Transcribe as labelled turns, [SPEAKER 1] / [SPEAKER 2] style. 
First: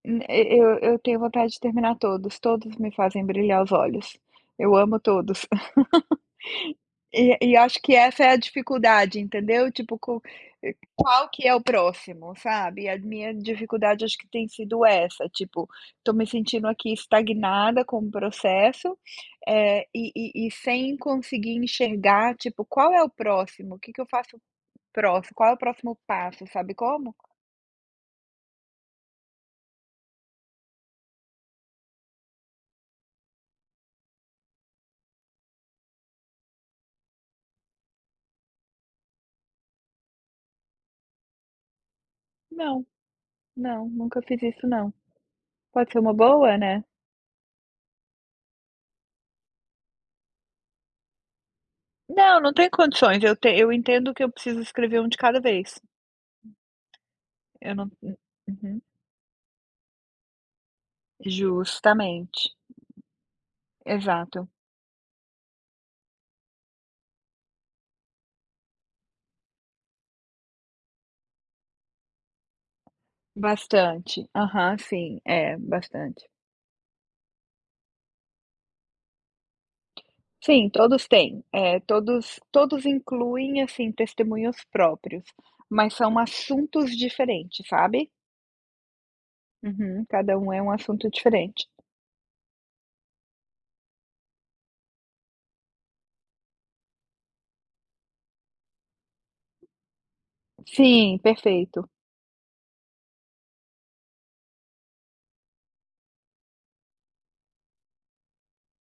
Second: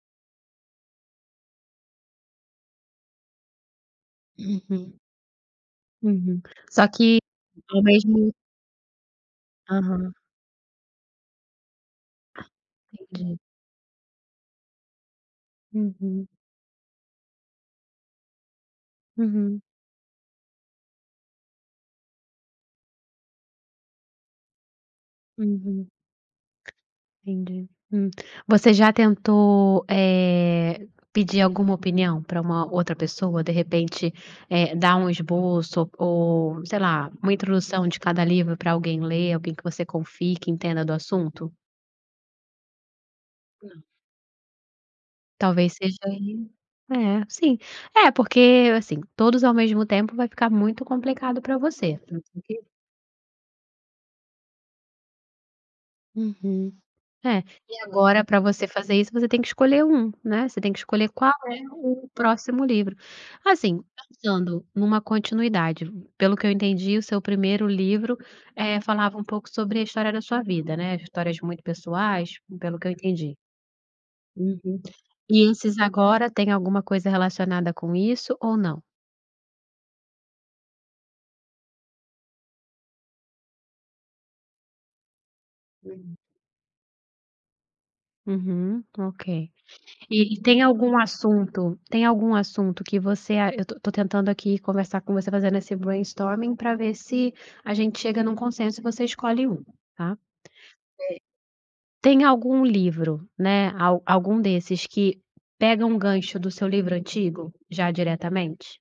[SPEAKER 1] Hum, e e eu eu tenho vontade de terminar todos. Todos me fazem brilhar os olhos, eu
[SPEAKER 2] Uhum.
[SPEAKER 1] amo todos.
[SPEAKER 2] Uhum. Só que,
[SPEAKER 1] E e acho
[SPEAKER 2] ao
[SPEAKER 1] que essa é
[SPEAKER 2] mesmo
[SPEAKER 1] a dificuldade, entendeu, tipo,
[SPEAKER 2] Aham.
[SPEAKER 1] co qual que é o próximo? Sabe, e a minha
[SPEAKER 2] Entendi.
[SPEAKER 1] dificuldade acho que tem sido essa, tipo, estou me
[SPEAKER 2] Uhum.
[SPEAKER 1] sentindo aqui estagnada com o processo,
[SPEAKER 2] Uhum.
[SPEAKER 1] eh, e e e sem conseguir enxergar, tipo: "Qual é o próximo? Que que eu faço com o próximo? Qual é o
[SPEAKER 2] Uhum.
[SPEAKER 1] próximo passo?". Sabe como?
[SPEAKER 2] Entendi, hum. Você já tentou, eh, pedir alguma opinião para uma outra pessoa, de repente, eh, dar um esboço ou sei lá, uma introdução de cada livro para alguém ler, alguém que você confie que entenda do assunto?
[SPEAKER 1] Não, não, nunca fiz isso não.
[SPEAKER 2] Talvez
[SPEAKER 1] Pode
[SPEAKER 2] seja
[SPEAKER 1] ser uma
[SPEAKER 2] aí
[SPEAKER 1] boa, né.
[SPEAKER 2] é, sim. É, porque, assim, todos ao mesmo tempo vai ficar muito complicado para você, você
[SPEAKER 1] Não,
[SPEAKER 2] tem
[SPEAKER 1] não
[SPEAKER 2] que
[SPEAKER 1] tenho condições, eu te eu entendo que eu preciso escrever 1 de cada vez.
[SPEAKER 2] Uhum. É,
[SPEAKER 1] Eu
[SPEAKER 2] e
[SPEAKER 1] não hum.
[SPEAKER 2] agora para você
[SPEAKER 1] Uhum.
[SPEAKER 2] fazer isso você tem que escolher 1, né. Você tem que escolher qual é o
[SPEAKER 1] Justamente.
[SPEAKER 2] próximo livro. Assim,
[SPEAKER 1] Exato.
[SPEAKER 2] pensando numa continuidade, pelo que eu entendi, o seu primeiro livro, eh, falava um pouco sobre a história da sua vida, né, histórias muito pessoais, pelo que eu entendi.
[SPEAKER 1] Bastante. Aham,
[SPEAKER 2] Uhum.
[SPEAKER 1] sim,
[SPEAKER 2] E
[SPEAKER 1] é,
[SPEAKER 2] esses
[SPEAKER 1] bastante.
[SPEAKER 2] agora tem alguma coisa relacionada com isso ou não?
[SPEAKER 1] Sim, todos têm. É, todos todos incluem, assim, testemunhos próprios, mas são
[SPEAKER 2] Hum.
[SPEAKER 1] assuntos diferentes, sabe?
[SPEAKER 2] Uhum, ok.
[SPEAKER 1] Uhum.
[SPEAKER 2] E
[SPEAKER 1] Cada
[SPEAKER 2] e
[SPEAKER 1] um é
[SPEAKER 2] tem
[SPEAKER 1] um
[SPEAKER 2] algum
[SPEAKER 1] assunto diferente.
[SPEAKER 2] assunto tem algum assunto que você ah, eu tô tô tentando aqui conversar com você, fazendo esse brainstorming para ver se a gente chega num consenso e você escolhe um, tá? Eh,
[SPEAKER 1] Sim, perfeito.
[SPEAKER 2] tem algum livro, né, a algum desses que pega um gancho do seu livro antigo, já diretamente?